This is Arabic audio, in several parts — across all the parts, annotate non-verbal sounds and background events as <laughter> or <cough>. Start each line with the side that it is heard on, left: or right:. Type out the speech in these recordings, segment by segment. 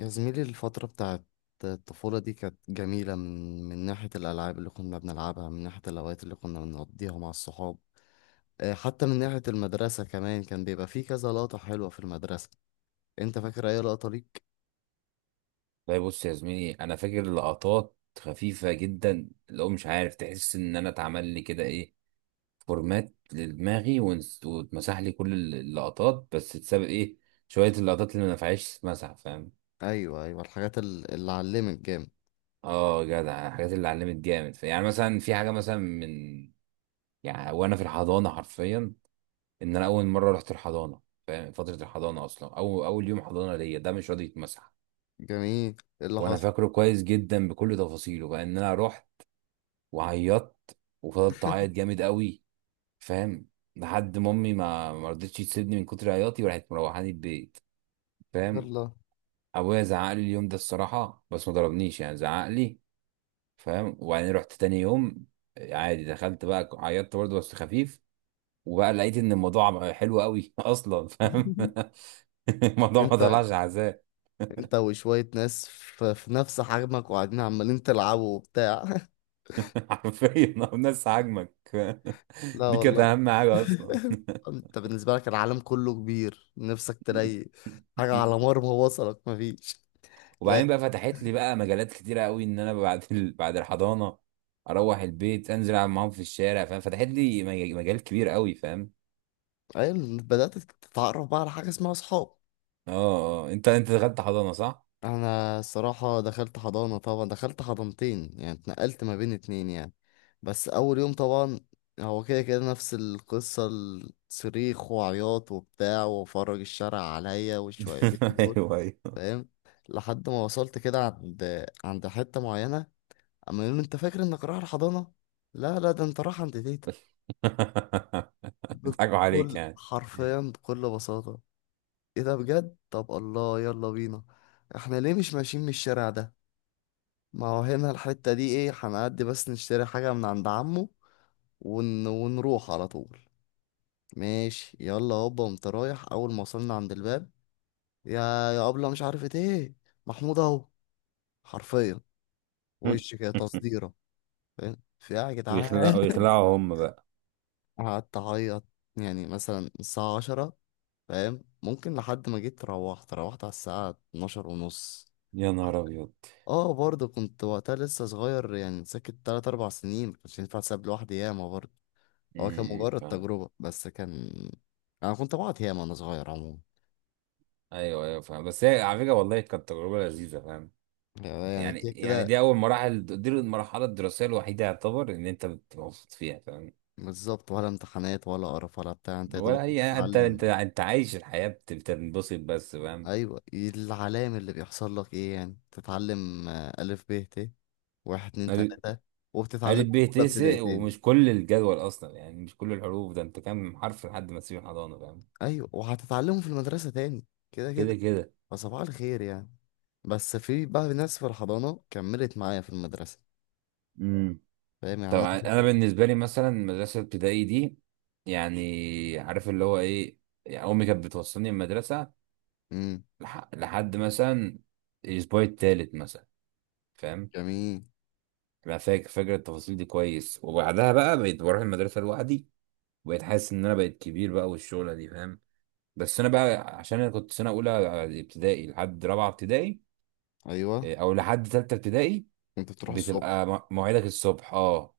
left: يا زميلي، الفترة بتاعت الطفولة دي كانت جميلة من ناحية الألعاب اللي كنا بنلعبها، من ناحية الأوقات اللي كنا بنقضيها مع الصحاب. آه، حتى من ناحية المدرسة كمان كان بيبقى فيه كذا لقطة حلوة في المدرسة. أنت فاكر أي لقطة ليك؟
right: لا، بص يا زميلي، انا فاكر لقطات خفيفه جدا، اللي هو مش عارف، تحس ان انا اتعمل لي كده ايه، فورمات لدماغي، واتمسح لي كل اللقطات، بس اتساب ايه، شويه اللقطات اللي ما نفعتش تتمسح، فاهم؟
left: أيوه أيوه، الحاجات اللي علمت جامد.
right: اه جدع، الحاجات اللي علمت جامد، يعني مثلا في حاجه، مثلا من، يعني وانا في الحضانه، حرفيا ان انا اول مره رحت الحضانه، فاهم؟ فتره الحضانه اصلا، او اول يوم حضانه ليا ده مش راضي يتمسح.
left: جميل، إيه اللي
right: وانا
left: حصل؟
right: فاكره كويس جدا بكل تفاصيله، بقى ان انا رحت وعيطت وفضلت اعيط جامد قوي، فاهم؟ لحد ما امي ما رضتش تسيبني من كتر عياطي، وراحت مروحاني البيت، فاهم؟
left: يلا.
right: ابويا زعق لي اليوم ده الصراحه، بس ما ضربنيش، يعني زعق لي، فاهم؟ وبعدين رحت تاني يوم عادي، دخلت بقى عيطت برضه بس خفيف، وبقى لقيت ان الموضوع بقى حلو قوي <laughs> اصلا، فاهم؟
left: <laughs>
right: <laughs> الموضوع ما
left: أنت
right: طلعش عذاب.
left: أنت وشوية ناس في نفس حجمك، وقاعدين عمالين تلعبوا وبتاع.
right: <laughs> حرفيا الناس عاجمك.
left: <laughs>
right: <laughs>
left: لا
right: دي كانت
left: والله.
right: اهم حاجه اصلا.
left: انت بالنسبة لك العالم كله كبير، نفسك تلاقي حاجة على
right: <laughs>
left: مرمى وصلك مفيش. لا.
right: وبعدين بقى فتحت لي بقى مجالات كتيره قوي، ان انا بعد <laughs> بعد الحضانه اروح البيت، انزل العب معاهم في الشارع، فاهم؟ فتحت لي مجال كبير قوي، فاهم؟
left: أيوة، بدأت تتعرف بقى على حاجة اسمها صحاب.
right: اه اه، انت دخلت حضانه صح؟
left: أنا الصراحة دخلت حضانة، طبعا دخلت حضانتين يعني اتنقلت ما بين اتنين يعني. بس أول يوم طبعا هو كده كده نفس القصة، الصريخ وعياط وبتاع وفرج الشارع عليا والشويتين
right: <laughs>
left: دول.
right: ايوه ايوه. <laughs>
left: فاهم. لحد ما وصلت كده عند حتة معينة. اما يوم انت فاكر انك رايح الحضانه، لا لا، ده انت رايح عند تيتا
right: بيضحكوا عليك
left: بكل
right: يعني.
left: حرفيا بكل بساطه. ايه ده بجد؟ طب الله يلا بينا. احنا ليه مش ماشيين من الشارع ده؟ ما هو هنا الحته دي ايه، هنعدي بس نشتري حاجه من عند عمه ونروح على طول. ماشي يلا هوبا، قمت رايح. اول ما وصلنا عند الباب، يا، يا ابله مش عارفه ايه، محمود اهو، حرفيا، وش
right: <laughs>
left: كده تصديره. فاهم؟ في إيه يا جدعان.
right: ويخلعوا ويخلعوا هم بقى.
left: <laughs> قعدت اعيط، يعني مثلا الساعة عشرة، فاهم ممكن لحد ما جيت، روحت على الساعة 12 ونص.
right: يا نهار ابيض.
left: اه برضه كنت وقتها لسه صغير يعني، ساكت تلات أربع سنين، مكانش ينفع تساب لوحدي ياما برضه. هو كان مجرد
right: فاهم.
left: تجربة بس كان، أنا كنت بقعد ياما وأنا صغير عموما.
right: ايوه ايوه فاهم، بس هي على فكره والله كانت تجربه لذيذه، فاهم؟
left: يعني
right: يعني
left: كده
right: يعني
left: كده.
right: دي اول مراحل، دي المرحله الدراسيه الوحيده يعتبر ان انت بتبقى مبسوط فيها، فاهم؟
left: بالظبط، ولا امتحانات ولا قرف ولا بتاع، انت يا
right: ولا
left: دوبك
right: اي، انت
left: بتتعلم.
right: انت انت عايش الحياه، بتنبسط بس، فاهم؟
left: ايوه، العلام اللي بيحصل لك ايه يعني؟ تتعلم آه، الف ب ت، واحد اتنين
right: قال-
left: تلاتة، وبتتعلمه
right: قالت
left: في
right: به
left: أولى ابتدائي
right: تسق،
left: تاني.
right: ومش كل الجدول اصلا، يعني مش كل الحروف، ده انت كام حرف لحد ما تسيب الحضانه، فاهم؟
left: ايوه وهتتعلمه في المدرسة تاني. كده كده.
right: كده كده.
left: فصباح الخير يعني. بس في بقى ناس في الحضانة كملت معايا في المدرسة.
right: امم
left: فاهم يعني أنا.
right: طبعا انا بالنسبه لي مثلا، مدرسه ابتدائي دي، يعني عارف اللي هو ايه، يعني امي كانت بتوصلني المدرسه،
left: امم.
right: لحد مثلا الاسبوع التالت مثلا، فاهم؟
left: جميل.
right: انا فاكر التفاصيل دي كويس، وبعدها بقى بقيت بروح المدرسه لوحدي، وبقيت حاسس ان انا بقيت كبير بقى، والشغله دي، فاهم؟ بس انا بقى عشان انا كنت سنه اولى ابتدائي لحد رابعه ابتدائي،
left: أيوه
right: إيه، او لحد ثالثه ابتدائي.
left: كنت بتروح الصبح.
right: بتبقى مواعيدك الصبح، اه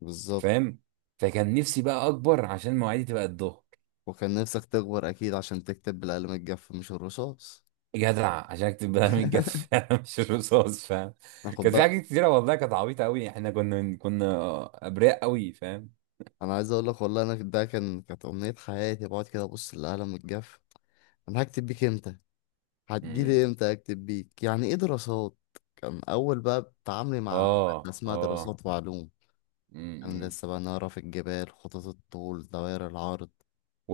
left: بالظبط.
right: فاهم، فكان نفسي بقى اكبر عشان مواعيدي تبقى الظهر.
left: وكان نفسك تكبر أكيد عشان تكتب بالقلم الجاف مش الرصاص.
right: جدع، عشان اكتب بقى
left: <laughs>
right: الجف <laughs> مش الرصاص، فاهم؟
left: أنا خد
right: كان في
left: بالك.
right: حاجات كتيره والله كانت عبيطه قوي، احنا كنا ابرياء قوي، فاهم؟
left: أنا عايز أقول لك والله، أنا ده كان كانت أمنية حياتي، بقعد كده أبص للقلم الجاف. أنا هكتب بيك إمتى؟
right: مم.
left: هتجيلي إمتى أكتب بيك؟ يعني إيه دراسات؟ كان أول بقى تعاملي مع مادة
right: اه
left: اسمها
right: اه.
left: دراسات وعلوم. كان
right: مم.
left: لسه بقى نعرف الجبال، خطوط الطول، دوائر العرض.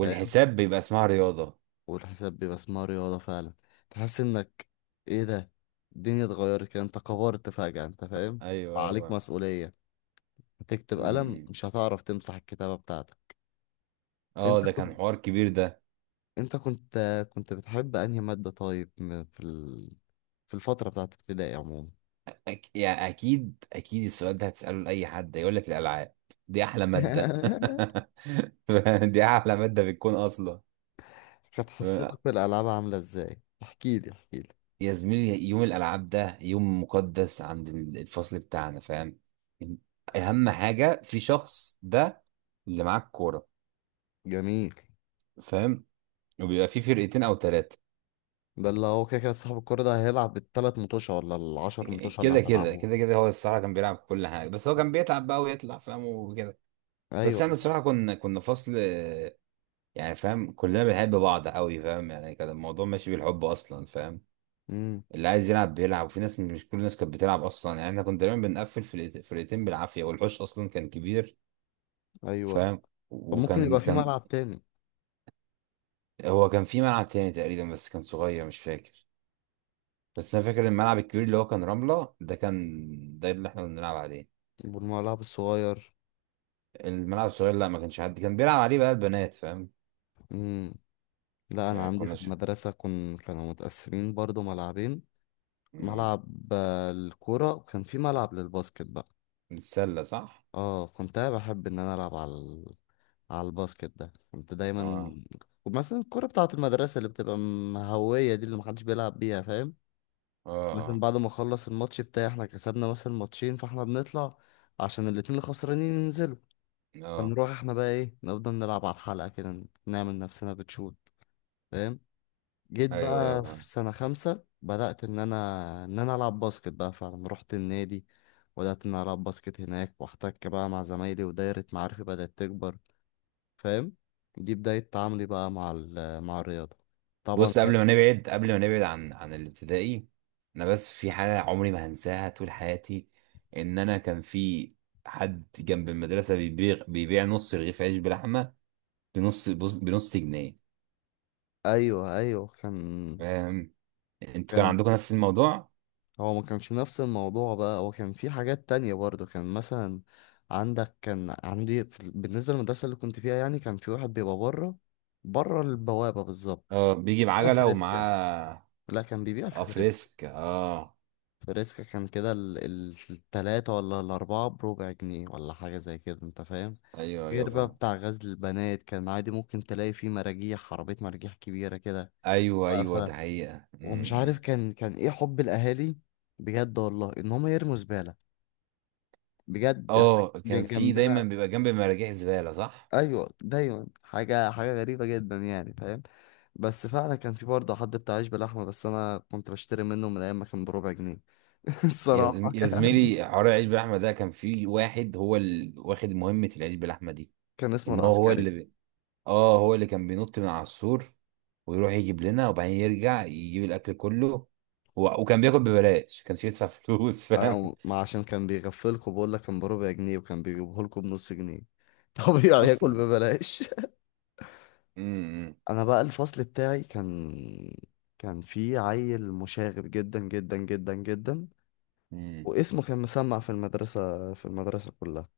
left: فاهم.
right: بيبقى اسمها رياضه.
left: والحساب بيبقى اسمها رياضة فعلا. تحس انك، ايه ده، الدنيا اتغيرت كده. انت كبرت فجأة انت فاهم.
right: ايوه ايوه
left: عليك
right: فاهم.
left: مسؤولية، هتكتب قلم
right: مم.
left: مش هتعرف تمسح الكتابة بتاعتك.
right: اه
left: انت
right: ده كان
left: كنت
right: حوار كبير ده.
left: انت كنت كنت بتحب انهي مادة طيب، في في الفترة بتاعت ابتدائي عموما.
right: يعني اكيد اكيد، السؤال ده هتساله لاي حد يقول لك الالعاب دي احلى ماده.
left: <laughs>
right: <laughs> دي احلى ماده في الكون اصلا.
left: كانت
right: ف-
left: حصتك بالألعاب عاملة ازاي؟ احكيلي احكيلي.
right: يا زميلي، يوم الالعاب ده يوم مقدس عند الفصل بتاعنا، فاهم؟ اهم حاجه في شخص ده اللي معاه الكوره،
left: جميل.
right: فاهم؟ وبيبقى في فرقتين او ثلاثه.
left: ده اللي هو كده كده، صاحب الكورة ده هيلعب التلات متوشة ولا العشر متوشة اللي
right: كده كده
left: هتلعبوه.
right: كده كده، هو الصراحه كان بيلعب كل حاجه، بس هو كان بيتعب بقى ويطلع، فاهم وكده. بس
left: ايوه.
right: احنا الصراحه كنا فصل، يعني فاهم، كلنا بنحب بعض قوي، فاهم؟ يعني كان الموضوع ماشي بالحب اصلا، فاهم؟
left: امم.
right: اللي عايز يلعب بيلعب، وفي ناس مش كل الناس كانت بتلعب اصلا، يعني احنا كنا دايما بنقفل فرقتين بالعافيه، والحوش اصلا كان كبير،
left: ايوه.
right: فاهم؟
left: طب ممكن
right: وكان
left: يبقى في
right: كان
left: ملعب تاني؟
right: هو كان في ملعب تاني تقريبا، بس كان صغير مش فاكر، بس انا فاكر الملعب الكبير اللي هو كان رمله ده، كان ده اللي احنا كنا بنلعب عليه.
left: والملعب الصغير؟
right: الملعب الصغير لا، ما كانش حد كان بيلعب عليه بقى البنات، فاهم؟
left: امم. لا انا
right: يعني
left: عندي في
right: كنا
left: المدرسة كانوا متقسمين برضو ملعبين.
right: مم.
left: ملعب آه، الكورة، وكان في ملعب للباسكت بقى.
right: نتسلى صح.
left: اه كنت أنا بحب ان انا العب على على الباسكت ده، كنت دايما
right: اه
left: مثلا الكورة بتاعة المدرسة اللي بتبقى مهوية دي، اللي محدش بيلعب بيها فاهم.
right: اه
left: مثلا
right: اه
left: بعد ما اخلص الماتش بتاعي، احنا كسبنا مثلا ماتشين، فاحنا بنطلع عشان الاتنين الخسرانين ينزلوا.
right: اه.
left: فنروح احنا بقى ايه، نفضل نلعب على الحلقة كده، نعمل نفسنا بتشوت. فاهم. جيت
right: ايوه
left: بقى في
right: ايوه.
left: سنة خمسة بدأت ان انا العب باسكت بقى فعلا، رحت النادي وبدأت ان انا العب باسكت هناك، واحتك بقى مع زمايلي، ودايرة معارفي بدأت تكبر. فاهم. دي بداية تعاملي بقى مع مع الرياضة طبعا.
right: بص، قبل ما نبعد عن الابتدائي، انا بس في حاجه عمري ما هنساها طول حياتي، ان انا كان في حد جنب المدرسه بيبيع نص رغيف عيش بلحمه بنص بنص جنيه،
left: ايوه ايوه، كان
right: فاهم؟ انتوا كان
left: كان
right: عندكم نفس الموضوع؟
left: هو ما كانش نفس الموضوع بقى، هو كان في حاجات تانية برضه، كان مثلا عندك، كان عندي في بالنسبة للمدرسة اللي كنت فيها يعني، كان في واحد بيبقى بره، بره البوابة بالظبط.
right: اه بيجي
left: لا
right: بعجله
left: فريسكا،
right: ومعاه،
left: لا كان بيبيع
right: اه
left: في فريسكا.
right: فريسك اه.
left: فريسكا كان كده التلاتة ولا الأربعة بربع جنيه ولا حاجة زي كده، أنت فاهم.
right: ايوه ايوه
left: غير بقى
right: فاهم.
left: بتاع غزل البنات، كان عادي ممكن تلاقي فيه مراجيح عربية، مراجيح كبيرة كده
right: ايوه ايوه ده
left: واقفة.
right: حقيقه
left: ومش عارف
right: م.
left: كان إيه حب الأهالي بجد والله، إن هما يرموا زبالة بجد حاجة
right: اه كان في دايما
left: جنبنا.
right: بيبقى جنب مراجيح زباله، صح.
left: ايوه دايما حاجه حاجه غريبه جدا يعني، فاهم. بس فعلا كان في برضه حد بتاع عيش بلحمه، بس انا كنت بشتري منه من ايام ما كان بربع جنيه. <laughs> الصراحه
right: يا
left: يعني.
right: زميلي، حوار العيش باللحمه ده، كان في واحد هو اللي واخد مهمه العيش باللحمه دي.
left: كان اسمه
right: ان هو
left: العسكري.
right: اللي اه هو اللي كان بينط من على السور، ويروح يجيب لنا، وبعدين يرجع يجيب الاكل كله، وكان بياكل ببلاش، كانش يدفع فلوس، <laughs> فاهم
left: انا ما عشان كان بيغفلكوا، بقول لك كان بربع جنيه وكان بيجيبه لكم بنص جنيه. <laughs> طبيعي ياكل
right: اصلا.
left: ببلاش.
right: امم
left: انا بقى الفصل بتاعي كان، كان في عيل مشاغب جدا جدا جدا جدا،
right: امم
left: واسمه كان مسمع في المدرسه، في المدرسه كلها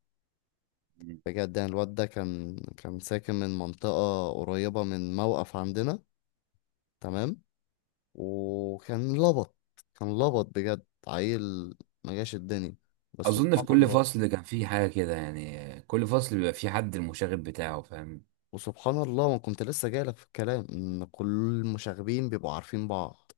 left: بجد. يعني الواد ده كان ساكن من منطقة قريبة من موقف عندنا. تمام. وكان لبط، كان لبط بجد عيل ما جاش الدنيا، بس
right: اظن في
left: سبحان
right: كل
left: الله.
right: فصل كان في حاجه كده، يعني كل فصل بيبقى في حد المشاغب بتاعه، فاهم؟
left: وسبحان الله ما كنت لسه جايلك في الكلام ان كل المشاغبين بيبقوا عارفين بعض.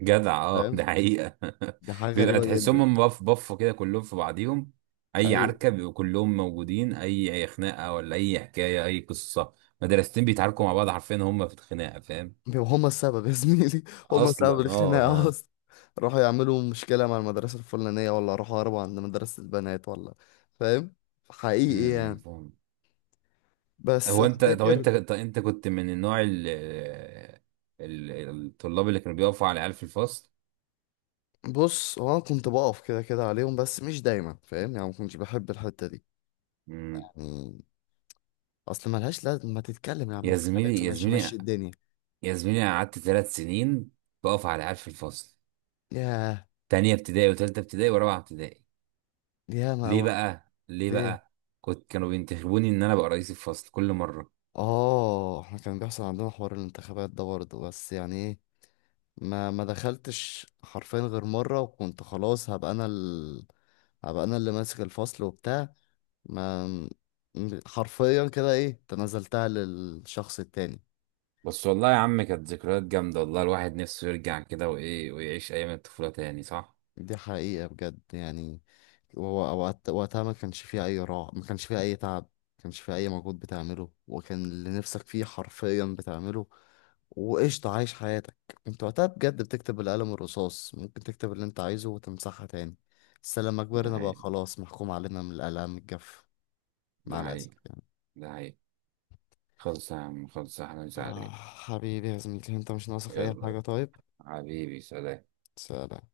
right: جدع اه،
left: فاهم.
right: ده حقيقة.
left: دي حاجة
right: <laughs> بيبقى
left: غريبة
right: تحسهم
left: جدا.
right: هم بفوا كده كلهم في بعضيهم. اي
left: ايوه
right: عركة بيبقوا كلهم موجودين، اي خناقة، ولا اي حكاية، اي قصة، مدرستين بيتعاركوا مع بعض حرفيا هم في الخناقة، فاهم؟
left: بيبقوا هما السبب يا زميلي. <laughs> هما
right: اصلا
left: سبب
right: اه
left: الخناقة
right: ها.
left: اصلا، راحوا يعملوا مشكلة مع المدرسة الفلانية، ولا راحوا هربوا عند مدرسة البنات، ولا. فاهم. حقيقي يعني.
right: فاهم.
left: بس
right: هو
left: انا
right: انت، طب
left: فاكر.
right: انت، طب انت كنت من النوع الطلاب اللي كانوا بيقفوا على العيال في الفصل؟
left: بص هو انا كنت بقف كده كده عليهم بس مش دايما فاهم، يعني ما كنتش بحب الحته دي
right: امم.
left: يعني. اصل ملهاش لازم، ما تتكلم يا عم
right: يا
left: في الخباثه،
right: زميلي يا
left: ماشي مشي
right: زميلي
left: الدنيا.
right: يا زميلي، أنا قعدت 3 سنين بقف على العيال في الفصل،
left: ياه.
right: تانية ابتدائي وتالتة ابتدائي ورابعة ابتدائي.
left: ياه ما
right: ليه
left: اوعى.
right: بقى ليه
left: ليه؟
right: بقى؟ كانوا بينتخبوني ان انا ابقى رئيس الفصل كل مره.
left: اه احنا كان بيحصل عندنا حوار الانتخابات ده برضه بس، يعني ايه، ما ما دخلتش حرفيا غير مره، وكنت خلاص هبقى انا هبقى انا اللي ماسك الفصل وبتاع. ما م- حرفيا كده ايه، تنازلتها للشخص التاني.
right: بس والله يا عم، كانت ذكريات جامده، والله الواحد نفسه يرجع كده، وايه، ويعيش ايام الطفوله تاني، صح.
left: دي حقيقة بجد يعني. هو وقتها ما كانش فيه أي راحة، ما كانش فيه أي تعب، ما كانش فيه أي مجهود بتعمله، وكان اللي نفسك فيه حرفيا بتعمله، وقشطة عايش حياتك. كنت وقتها بجد بتكتب القلم الرصاص، ممكن تكتب اللي أنت عايزه وتمسحها تاني. بس لما
right: ده
left: كبرنا بقى،
right: حقيقي،
left: خلاص محكوم علينا من الآلام الجاف. مع
right: ده
left: الأسف
right: حقيقي،
left: يعني.
right: ده حقيقي. خلص يا عم، خلص يا احمد
left: آه
right: سعد.
left: حبيبي يا زميلي، أنت مش ناقصك أي
right: يلا
left: حاجة طيب.
right: حبيبي، سلام.
left: سلام.